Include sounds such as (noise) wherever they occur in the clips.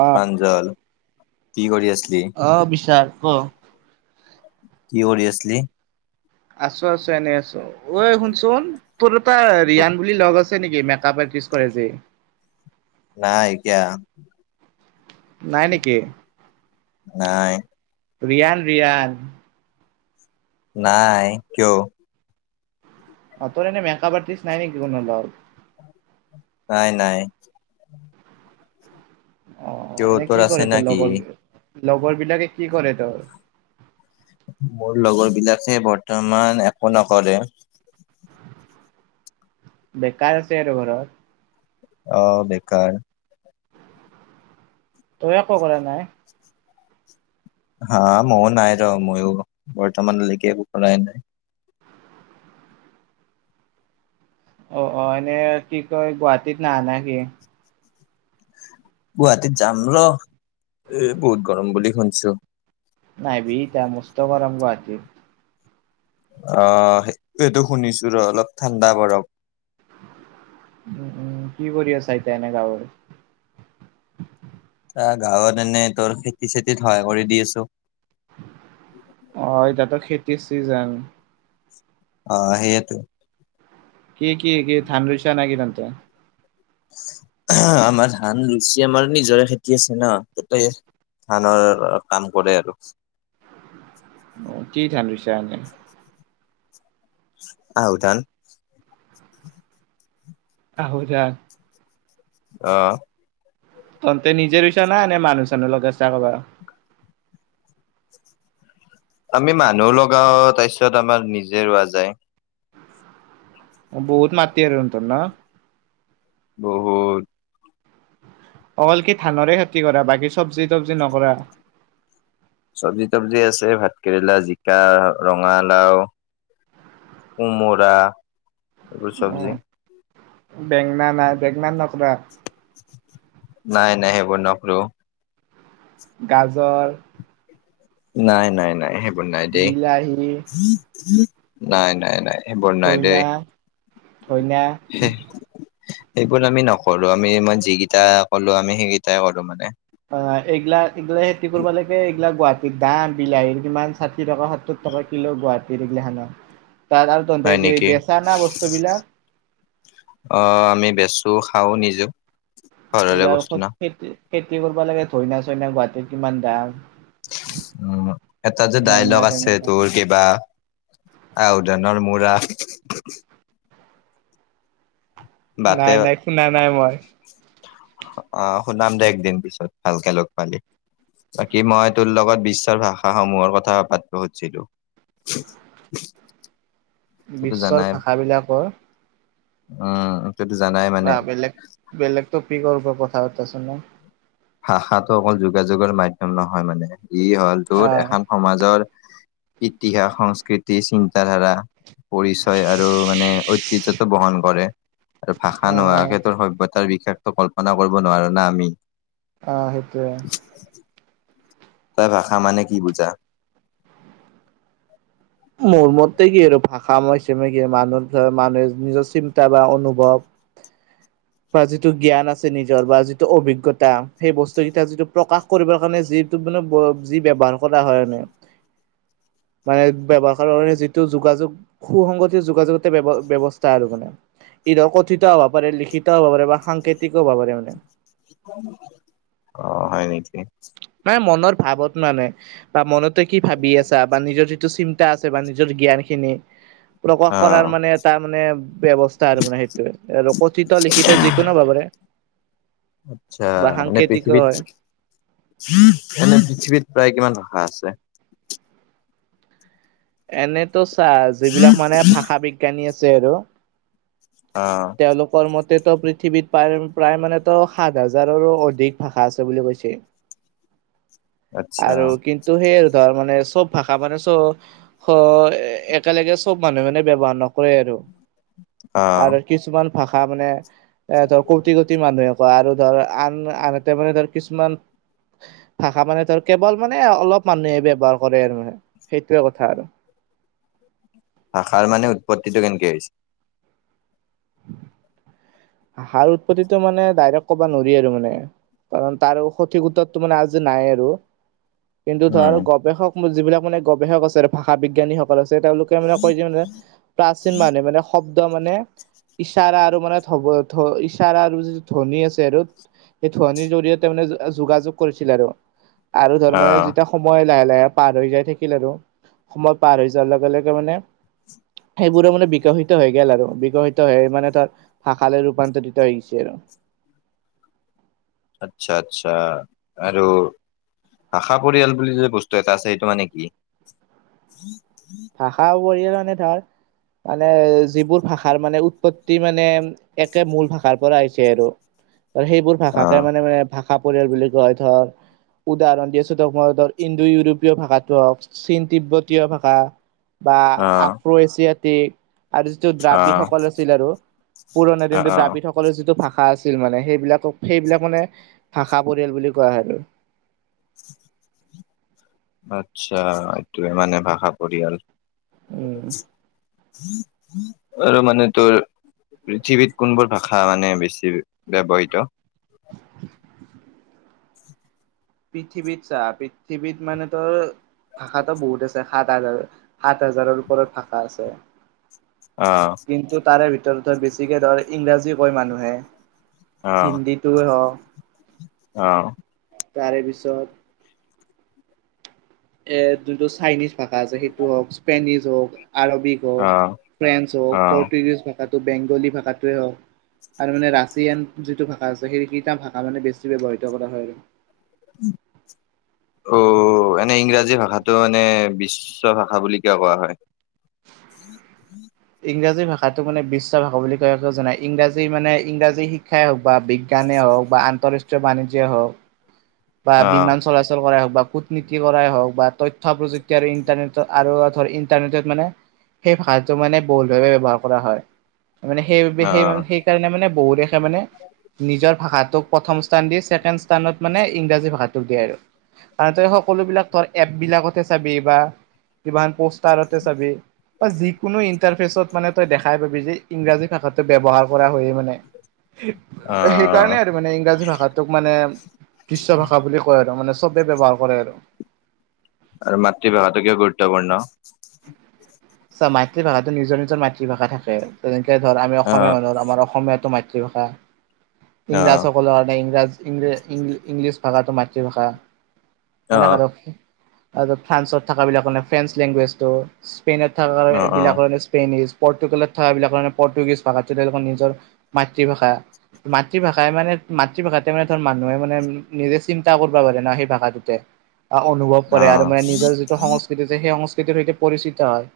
অ', কি কৰি আছিলি? অ' বিশাল ক! কি কৰি আছিলি? আছোঁ আছোঁ, এনে আছোঁ। ঐ শুনচোন, তোৰ এটা ৰিয়ান বুলি লগ আছে। নেকি? মেকআপ আৰ্টিষ্ট কৰে যে। নাই, কিয়? নাই নেকি? নাই। ৰিয়ান, ৰিয়ান। নাই কিয়? অ', তোৰ এনে মেকআপ আৰ্টিষ্ট নাই নেকি? কোনো লগৰ। নাই নাই। অ', কিয় এনে কি আছে কৰে তোৰ নেকি? লগৰবোৰে? লগৰ বিলাকে কি কৰে তোৰ? মোৰ লগৰ বিলাকে বৰ্তমান একো নকৰে। বেকাৰ আছে আৰু ঘৰত। অ', বেকাৰ। তই একো কৰা নাই? হা মোৰ নাই ৰ! মইও বৰ্তমান লৈকে একো কৰাই নাই? অ'অ', এনে কি কয়। গুৱাহাটীত নাহা নিকি? গুৱাহাটীত যাম ৰ, এ বহুত গৰম বুলি শুনিছোঁ। নাহিবি এতিয়া, মস্ত গৰম গুৱাহাটীত। অ', সেইটোৱেইটো শুনিছো ৰ, অলপ ঠাণ্ডা পৰক। উম্, উম্, কি কৰি আছা এতিয়া, এনে গাঁৱৰ? অ', গাঁৱত এনে তোৰ খেতি চেতিত সহায় কৰি দি আছোঁ। অ', এতিয়াতো খেতিৰ চিজন। অ', সেইয়েটো। কি কি কি? ধান ৰুইচা নাকি তাতে? আমাৰ ধান লুচি আমাৰ নিজৰে খেতি আছে ন তাতে আনৰ কাম কৰে আৰু। অ', কি ধান ৰুইছা এনে? আহুধান। আহুধান। অ'। তন্ততে নিজে ৰুইচা নাই নে মানুহ চানো লগাই চা কৰবাৰ? আমি মানুহ লগাও তাৰ পিছত আমাৰ নিজে ৰোৱা যায়। বহুত মাতি আৰু (unintelligible) ন? বহুত। অকল কি ধানৰে খেতি কৰা, বাকী চব্জি তবজি নকৰা? চব্জি তবজি আছে, ভাত কেৰেলা, জিকা, ৰঙালাও। কোমোৰা। এইবোৰ চব্জি অ', বেংনা নাই, বেঙেনা নকৰা। নাই নাই সেইবোৰ নকৰো। গাজৰ। নাই নাই নাই সেইবোৰ নাই দেই। বিলাহী নাই নাই নাই। এইবোৰ নাই দেই। ধইনা ধইনা সেইবোৰ আমি নকৰো, আমি মই যিকেইটাই কলো আমি সেইকেইটাই কৰো মানে। অ', এইগিলা এইগিলা খেতি কৰিব লাকে এইগিলা গুৱাহাটীত দাম বিলাহীৰ কিমান ষাঠি টকা সত্তোৰ টকা কিলো গুৱাহাটী (unintelligible) তাত আৰু হয় তাতে নেকি বেচা না বস্তুবিলাক। অ', আমি বেচো খাও নিজেও ঘৰৰে এইবিলাক বস্তু ন খেতি-খেতি কৰিব লাগে ধইনা চইনা গুৱাহাটীত কিমান দাম। উ, এটা যে বেঙনা ডাইলগ আছে চেঙনা দাম তোৰ কিবা আওঁধনৰ মূৰা বাটে নাই নাই শুনা নাই মই। আহ শুনাম দে একদিন পিছত ভালকে লগ পালি। বাকী মই তোৰ লগত বিশ্বৰ ভাষাসমূহৰ কথা পাতব সুধিছিলো। (unintelligible) তইতো বিশ্বৰ জানাই ভাষাবিলাকৰ উম। (unintelligible) জানাই। মানে বা বেলেগ বেলেগ টোপিকৰ পৰা কথা পতা চোন (unintelligible) ভাষাটো অকল যোগাযোগৰ মাধ্যযম নহয় মানে, ই হ'ল তোৰ আহ এখন সমাজৰ ইতিহাস, সংস্কৃতি, চিন্তা ধাৰা পৰিচয় আৰু মানে ঐতিহ্যটো বহন কৰে আৰু ভাষা অ নোহোৱাকে ত সভ্যতা তাৰ বিশেষতো কল্পনা কৰিব নোৱাৰো না আমি। অ', সেইটোৱে। (inaudible) তই ভাষা মানে কি বুজা? মোৰ মতে কি আৰু ভাষা ম কি মানুহ মানুহে নিজৰ চিন্তা বা অনুভৱ (inaudible) বা যিটো জ্ঞান আছে নিজৰ বা যিটো অভিজ্ঞতা সেই বস্তুকেইটা যিটো প্ৰকাশ কৰিবৰ কাৰণে যিটো মানে (unintelligible) যি ব্যৱহাৰ কৰা হয় মানে। (unintelligible) (inaudible) (unintelligible) যিটো যোগাযোগ সুসংগতি যোগাযোগতে ব্যৱ-ব্যৱস্থা আৰু মানে। (unintelligible) কথিত হ'ব পাৰে, লিখিত হ'ব পাৰে বা সাংকেতিক হ'ব পাৰে মানে। অ, হয় নেকি? (unintelligible) মানে মনৰ ভাৱত মানে বা মনতে কি ভাবি আছা বা নিজৰ যিটো চিন (inaudible) আছে বা নিজৰ জ্ঞান খিনি প্ৰকাশ আহ কৰাৰ মানে তাৰ মানে ব্যৱস্থা আৰু মানে সেইটোয়ে আৰু কথিত, লিখিত যিকোনো হ'ব পাৰে। আচ্ছা বা মানে সাংকেতিকো হয় পৃথিৱীত এনে পৃথিৱীত প্ৰায় কিমান ভাষা আছে? এনেতো ছা যিবিলাক মানে ভাষা বিজ্ঞানী আছে আৰু। অ,। তেওঁলোকৰ মতেতো পৃথিৱীত প্ৰায়-প্ৰায় মানেতো সাত হাজাৰৰো অধিক ভাষা আছে বুলি কৈছে। (unintelligible) আৰু কিন্তু সেইয়ে আৰু ধৰ মানে চব ভাষা মানে চব হয়, একেলগে চব মানুহে মানে ব্যৱহাৰ নকৰে আৰু আহ (unintelligible) কিছুমান ভাষা মানে এ ধৰ কোটি কোটি মানুহে কয় আৰু ধৰ আন- আনহাতে মানে ধৰ কিছুমান ভাষা মানে (inaudible) কেৱল মানে অলপ মানুহে ব্যৱহাৰ কৰে আৰু মানে সেইটোয়ে কথা আৰু। ভাষাৰ মানে উৎপত্তিটো কেনেকে হৈছে? ভাষাৰ উৎপত্তিটো মানে ডাইৰেক্ট‌ ক'বা নোৱাৰি আৰু মানে। কাৰণ তাৰ সঠিক উত্তৰটো মানে আজি নাই আৰু। কিন্তু উম ধৰ গৱেষক যিবিলাক মানে গৱেষক আছে ভাষা বিজ্ঞানীসকলৰ আছে তেওঁলোক (inaudible) মানে কৈ যে মানে প্ৰাচীন মানে মানে শব্দ মানে ইশাৰা আৰু মানে (unintelligible) ইশাৰা আৰু যিটো ধ্বনি আছে আৰু। সেই ধ্বনিৰ জৰিয়তে মানে (unintelligible) আ, যোগাযোগ কৰিছিল আৰু আৰু ধৰ মানে আহ যেতিয়া সময় লাহে লাহে পাৰ হৈ যাই থাকিল আৰু সময় পাৰ হৈ যোৱাৰ লগে লগে মানে। সেইবোৰো মানে বিকাশিত হৈ গ'ল আৰু বিকাশিত হৈ মানে তাৰ ভাষা লৈ ৰূপান্তৰিত হৈ গৈছে আৰু। আচ্ছা আচ্ছা আৰু ভাষা পৰিয়াল বুলি যে বস্তু এটা আছে সেইটো মানে কি? ভাষা পৰিয়াল মানে ধৰ মানে যিবোৰ ভাষাৰ মানে উৎপত্তি মানে একে মূল ভাষাৰ পৰা আহিছে আৰু‌ আৰু সেইবোৰ ভাষাকে আহ মানে-মানে ভাষা পৰিয়াল বুলি কোৱা হয় ধৰ উদাহৰণ দি আছো তোক মই ধৰ ইণ্ডো ইউৰোপীয় ভাষাটো হওঁক চীন তিব্বতীয় ভাষা। বা আহ আফ্ৰ এছিয়া টি। আৰু যিটো আহ দ্ৰাবিডসকল আছিল আৰু পুৰাণা আহ (unintelligible) আহ দ্ৰাবিডসকল সকলো যিটো ভাষা আছিল মানে সেইবিলাকক সেইবিলাক মানে ভাষা পৰিয়াল বুলি কোৱা হয় আৰু। আচ্ছা এইটোৱে মানে ভাষা পৰিয়াল। উম আৰু মানে (inaudible) পৃথিৱীত কোনবোৰ ভাষা মানে বেছি ব্যৱহৃত? পৃথিৱীত ছা পৃথিৱীত মানে (inaudible) ভাষাতো বহুত আছে সাত হাজাৰ সাত হাজাৰৰ ওপৰত ভাষা আছে। আ। কিন্তু তাৰে ভিতৰত বেছিকৈ ধৰ ইংৰাজী কৈ মানুহে। আহ হিন্দীটোৱে হওক। আহ তাৰে পিছত এ যোনটো চাইনিজ ভাষা আছে, সেইটো হওক, স্পেনিছ হওক, আৰবিক হওক, আহ ফ্ৰেঞ্চ হওক, আহ পৰ্টুগিজ ভাষাটো, বেংগলী ভাষাটোৱে হওক আৰু মানে ৰাছিয়ান যিটো ভাষা আছে, সেইকেইটা ভাষা মানে বেছি ব্যৱহৃত কৰা হয় আৰু। উম। অ' এনে ইংৰাজী ভাষাটো মানে বিশ্ব ভাষা বুলি কিয় কোৱা হয়? ইংৰাজী ভাষাটো মানে বিশ্ব ভাষা বুলি কয় জানা, ইংৰাজী মানে ইংৰাজী শিক্ষাই হওক বা বি বিজ্ঞানই হওক বা আন্তঃৰাষ্ট্ৰীয় বাণিজ্যই হওক বা অ' বিমান চলাচল কৰাই হওক বা কূট কূট-নীতি কৰাই হওক বা তথ্য প্ৰযুক্তি আৰু ইন্টাৰনেট আৰু ধৰ ইন্টাৰনেটত মানে সেই ভাষটো মানে বহল ভাৱে ব্যৱহাৰ কৰা হয়, মানে সেইবাবে সেই-সেই অ' সেইকাৰণে মানে বহু দেশে মানে নিজৰ ভাষাটোক প্ৰথম স্থান দি, ছেকেণ্ড স্থানত মানে ইংৰাজী ভাষাটোক দিয়ে আৰু। আৰু তই সকলোবিলাক ধৰ, এপ বিলাকতে চাবি বা কিমান পষ্টাৰতে চাবি বা যিকোনো ইণ্টাৰফেচত মানে তই দেখাই পাবি যে, ইংৰাজী ভাষাটো ব্যৱহাৰ কৰা হৈয়ে মানে। অ' সেইকাৰণে আৰু মানে ইংৰাজী ভাষাটোক মানে বিশ্ব ভাষা বুলি কোৱা কয় আৰু মানে চবেই ব্যৱহাৰ কৰে আৰু। আৰু মাতৃভাষাটো কিয় গুৰুত্বপূৰ্ণ? চা, মাতৃ ভাষাটো নিজৰ নিজৰ মাতৃভাষা থাকে, তেনেকে ধৰ আমি অসমীয়া অ' মানুহৰ, আমাৰ অসমীয়াটো মাতৃ তৃভাষা, ইংৰাজ অ' সকলৰ কাৰণে ইংৰাজী ইংৰাজ-ইংলি-ইংলিছ ভাষাটো মাতৃভাষা, হেনেকে অ' ধৰ আৰু ফ্ৰান্সত থকা বিলাকে ফ্ৰেঞ্চ লেংগুৱেজটো, স্পেইনত থকাৰ কাৰণে অ' অ' এইবিলাকৰ স্পেইন‌ উচ পৰ্টোগুলত থকা বিলাকৰে পৰ্টুগীজ ভাষা তেওঁলোকৰ নিজৰ মাতৃভাষা। মাতৃভাষাই মানে, মাতৃভাষাতে মানে ধৰ মানুহে মানে নিজে চিন্তা কৰিবা পাৰে ন, সেই ভাষাটোতে। অনুভৱ কৰে। আৰু অ' মানে নিজৰ যিটো সংস্কৃতি যে, সেই সংস্কৃতিৰ সৈতে পৰিচিত হয়।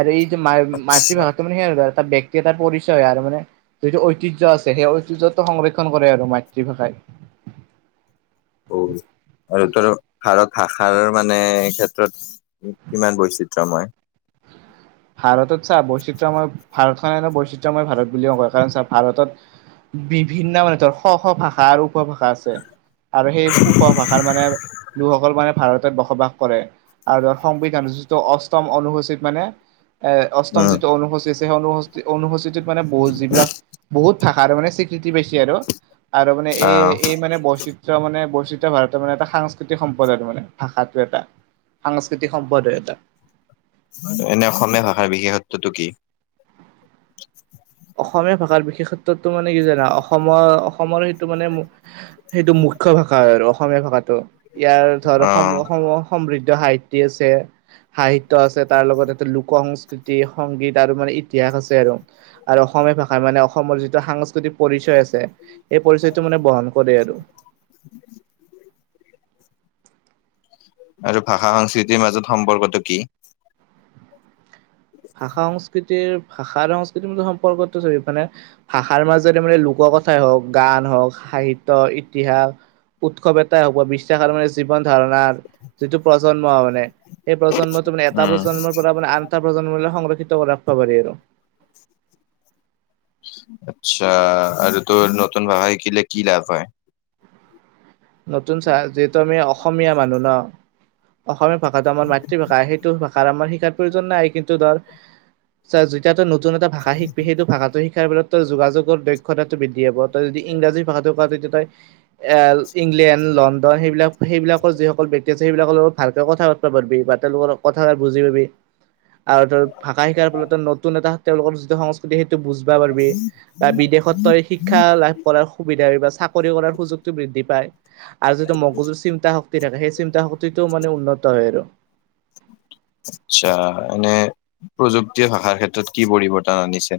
আৰু এই যে আচ্ছা মা-মাতৃভাষাটো মানে সেই আৰু এটা, ব্যাক্তি এটাৰ পৰিচয় আৰু মানে যিটো ঐতিহ্য আছে, সেই ঐতিহ্যটো সংৰক্ষণ কৰে আৰু মাতৃভাষাই। অ' আৰু উত্তৰ ভাৰত ভাষাৰ মানে ক্ষেত্ৰত কিমান বৈচিত্ৰ মই। ভাৰতত ছাৰ বৈচিত্ৰ্যময় ভাৰত খনেটো বৈচিত্ৰ্যময় ভাৰত বুলিওঁ কয়, কাৰণ ছাৰ ভাৰতত বিভিন্ন মানে ধৰ শ, শ ভাষা আৰু উপভাষা আছে। আৰু সেই উপভাষাৰ মানে লোকসকল মানে ভাৰতত বসবাস কৰে। আৰু সংবিধান যিটো অষ্টম অনুসূচিত মানে এ অষ্টম উম, যিটো অনুসূচী আছে, সেই অনুস-অনুসূচীটোত মানে বহুত যিবিলাক বহুত ভাষাৰে মানে স্বী কৃতি পাইছে আৰু, আৰু মানে এই, অ' এই মানে বৈচিত্ৰ ত্ৰ্য মানে বৈচিত্ৰ্য ভাৰতৰ মানে এটা সাংস্কৃতিক সম্পদ আৰু মানে ভাষাটো এটা। সাংস্কৃতিক সম্পদ হয় এটা। এনে অসমীয়া ভাষাৰ বিশেষত্বটো কি? অসমীয়া ভাষাৰ বিশেষত্বো মানে কি জানা, অসমৰ অসমৰ সেইটো মানে মু সেইটো মুখ্য ভাষা হয় আৰু‌ অসমীয়া ভাষাটো, ইয়াৰ ধৰ অ' সম-অসম মৰ সমৃদ্ধ সাহিত্যিক আছে। সাহিত্য আছে, তাৰ লগত এ লোক সংস্কৃতি, সংগীত আৰু মানে ইতিহাস আছে আৰু। আৰু অসমীয়াৰ ভাষা মানে, অসমৰ যিটো সাংস্কৃতিক পৰিচয় আছে, সেই পৰিচয়টো মানে বহন কৰে আৰু। (unintelligible) আৰু ভাষা সংস্কৃতিৰ মাজত সম্পৰ্কটো কি ভাষা সংস্কৃতিৰ ভাষা আৰু সংস্কৃতিৰ ম সম্পৰ্কতটো মানে ভাষাৰ মাজৰে মানে লোক কথাই হওঁক গান হওক সাহিত্য ইতিহাস উৎসৱ এটাই হওক বা বিশ্বাস আৰু মানে জীৱন ধাৰণাৰ যিটো প্ৰজন্ম মানে সেই প্ৰজন্মটো মানে এটা উম, প্ৰজন্মৰ পৰা মানে আনটা প্ৰজন্মলৈ সংৰক্ষিত কৰি ৰাখবা পাৰি আৰু আচ্ছা আৰু তোৰ নতুন ভাষা শিকিলে কি লাভ হয়! নতুন চা যিহেতু আমি অসমীয়া মানুহ ন অসমীয়া ভাষাটো আমাৰ মাতৃভাষা সেইটো আমাৰ শিকাৰ প্ৰয়োজন নাই কিন্তু ধৰ যেতিয়াতো নতুন এটা ভাষা শিকবি সেইটো ভাষাটো শিকাৰ ফলত তই যোগাযোগৰ দক্ষতাটো বৃদ্ধি হ'ব! তই যদি ইংৰাজী ভাষাটো ক তেতিয়া তই এল ইংলেণ্ড লণ্ডন সেইবিলাক সেইবিলাকৰ যিসকল ব্যক্তি আছে, সেইবিলাকৰ লগত ভালকে কথা পাতবা পাৰবি বা তেওঁলোকৰ কথা বুজি পাবি! আৰু ধৰ ভাষা শিকাৰ ফলত নতুন এটা তেওঁলোকৰ যিটো সংস্ সেইটো বুজবা পাৰবি বা বিদেশত তই শিক্ষা লাভ কৰাৰ সুবিধা হয় বা চাকৰি কৰাৰ সুযোগটো বৃদ্ধি প্ৰায় আৰু যিটো মগজুৰ চিন্তা শক্তি থাকে, সেই চিন্তা শক্তিটো মানে উন্নত হয় আৰু আচ্ছা, এনে প্ৰযুক্তিয়ে ভাষাৰ ক্ষেত্ৰত কি পৰিৱৰ্তন আনিছে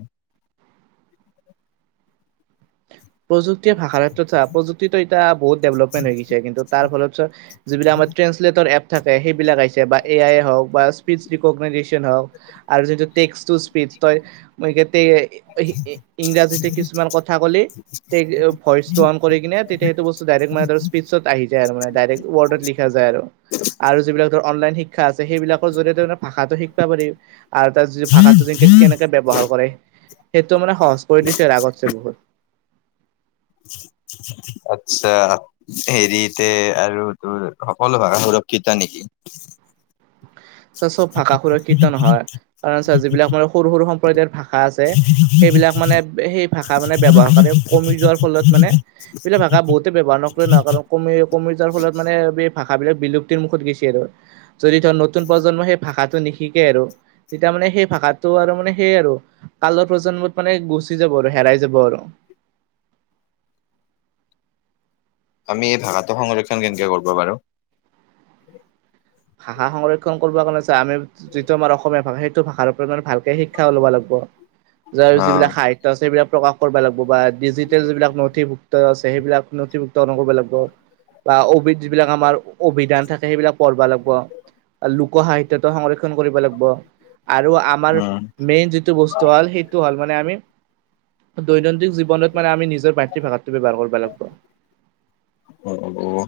প্ৰযুক্তিৰ ভাষাৰ ক্ষেত্ৰত চা প্ৰযুক্তিটো এতিয়া বহুত ডেভলপমেট হৈ গৈছে কিন্তু তাৰ ফলত চ যিবিলাক আমাৰ ট্ৰেঞ্চলেটৰ এপ থাকে, সেইবিলাক আহিছে বা এ আইয়ে হওক বা স্পীচ্ ৰিকগমেৰিচন হওক আৰু যিটো টেক টু স্পীচ্ তই এতেই ই ইংৰাজীতে কিছুমান কথা ক'লি তে ভইচ টো অন কৰি কিনে তেতিয়া সেইটো বস্তু ডাইৰেক্ট মানে ধৰ স্পিচত আহি যায় আৰু মানে ডাইৰেক্ট ৱৰ্ডত লিখ খা, যায় আৰু যিবিলাক ধৰ অনলাইন শি ক্ষা, আছে সেইবিলাকৰ জৰিয়তে মানে ভাষাটো শিকবা পাৰি আৰু তাৰ যি ভাষাটো যে কেনেকে ব্যৱহাৰ কৰে, সেইটো মানে সহজ কৰি দিছে আৰু আগতছে বহুত আচ্ছা হেৰিতে আৰু তোৰ সকলো ভাষা সুৰক্ষিত নিকি চা, চব ভাষা সুৰক্ষিত নহয়, কাৰণ চা, যিবিলাক মানে সৰু, সৰু সম্প্ৰদায়ৰ ভা ষা, আছে সেইবিলাক মানে সেই ভাষা মানে ব্যৱহাৰ কাৰে কমি যোৱাৰ ফলত মানে এইবিলা ভাষা বহুতে ব্যৱহাৰ নকৰিলে না কাৰণ কমে কমি যোৱাৰ ফলত মানে এই ভাষাবিলাক বিলুপ্তিৰ মুখত গেছি আৰু যদি নতুন প্ৰজন্মই সেই ভাষাটো নিশিকে আৰু তেতিয়া মানে সেই ভাষাটো আৰু মানে সেই আৰু কালৰ প্ৰজন্মত মানে গুচি যাব আৰু হেৰাই যাব আৰু আমি এই ভাষাটো সংৰক্ষণ কেনকে কৰব পাৰোঁ! ভাষা সংৰক্ষণ কৰিবৰ কাৰণে চা, আমি যিটো আমাৰ অসমীয়া ভাষা সেইটো ভাষাৰ ওপৰত মানে ভাল কে, শিক্ষাও ল'বা লাগব! যাৰ অ যিবিলাক সাহিত্য আছে সেইবিলাক প্ৰকাশ কৰবা লাগব বা ডিজিটেল যিবিলাক নথিভুক্ত আছে সেইবিলাক নথিভু ক্ত, কৰবা লাগব বা অভিধ যিবিলাক আমাৰ অভিধান থাকে, সেইবিলাক পঢ়বা লাগ লোকসাহিত্যটো সংৰক্ষণ কৰিব লাগব আৰু আমাৰ মেইন যিটো বস্ ত্তু, হ'ল সেইটো হল মানে আমি দৈনন্দিন জীৱনত মানে আমি নিজৰ মাতৃভাষাটো ব্যৱহাৰ কৰবা লাগব! অ', ব অ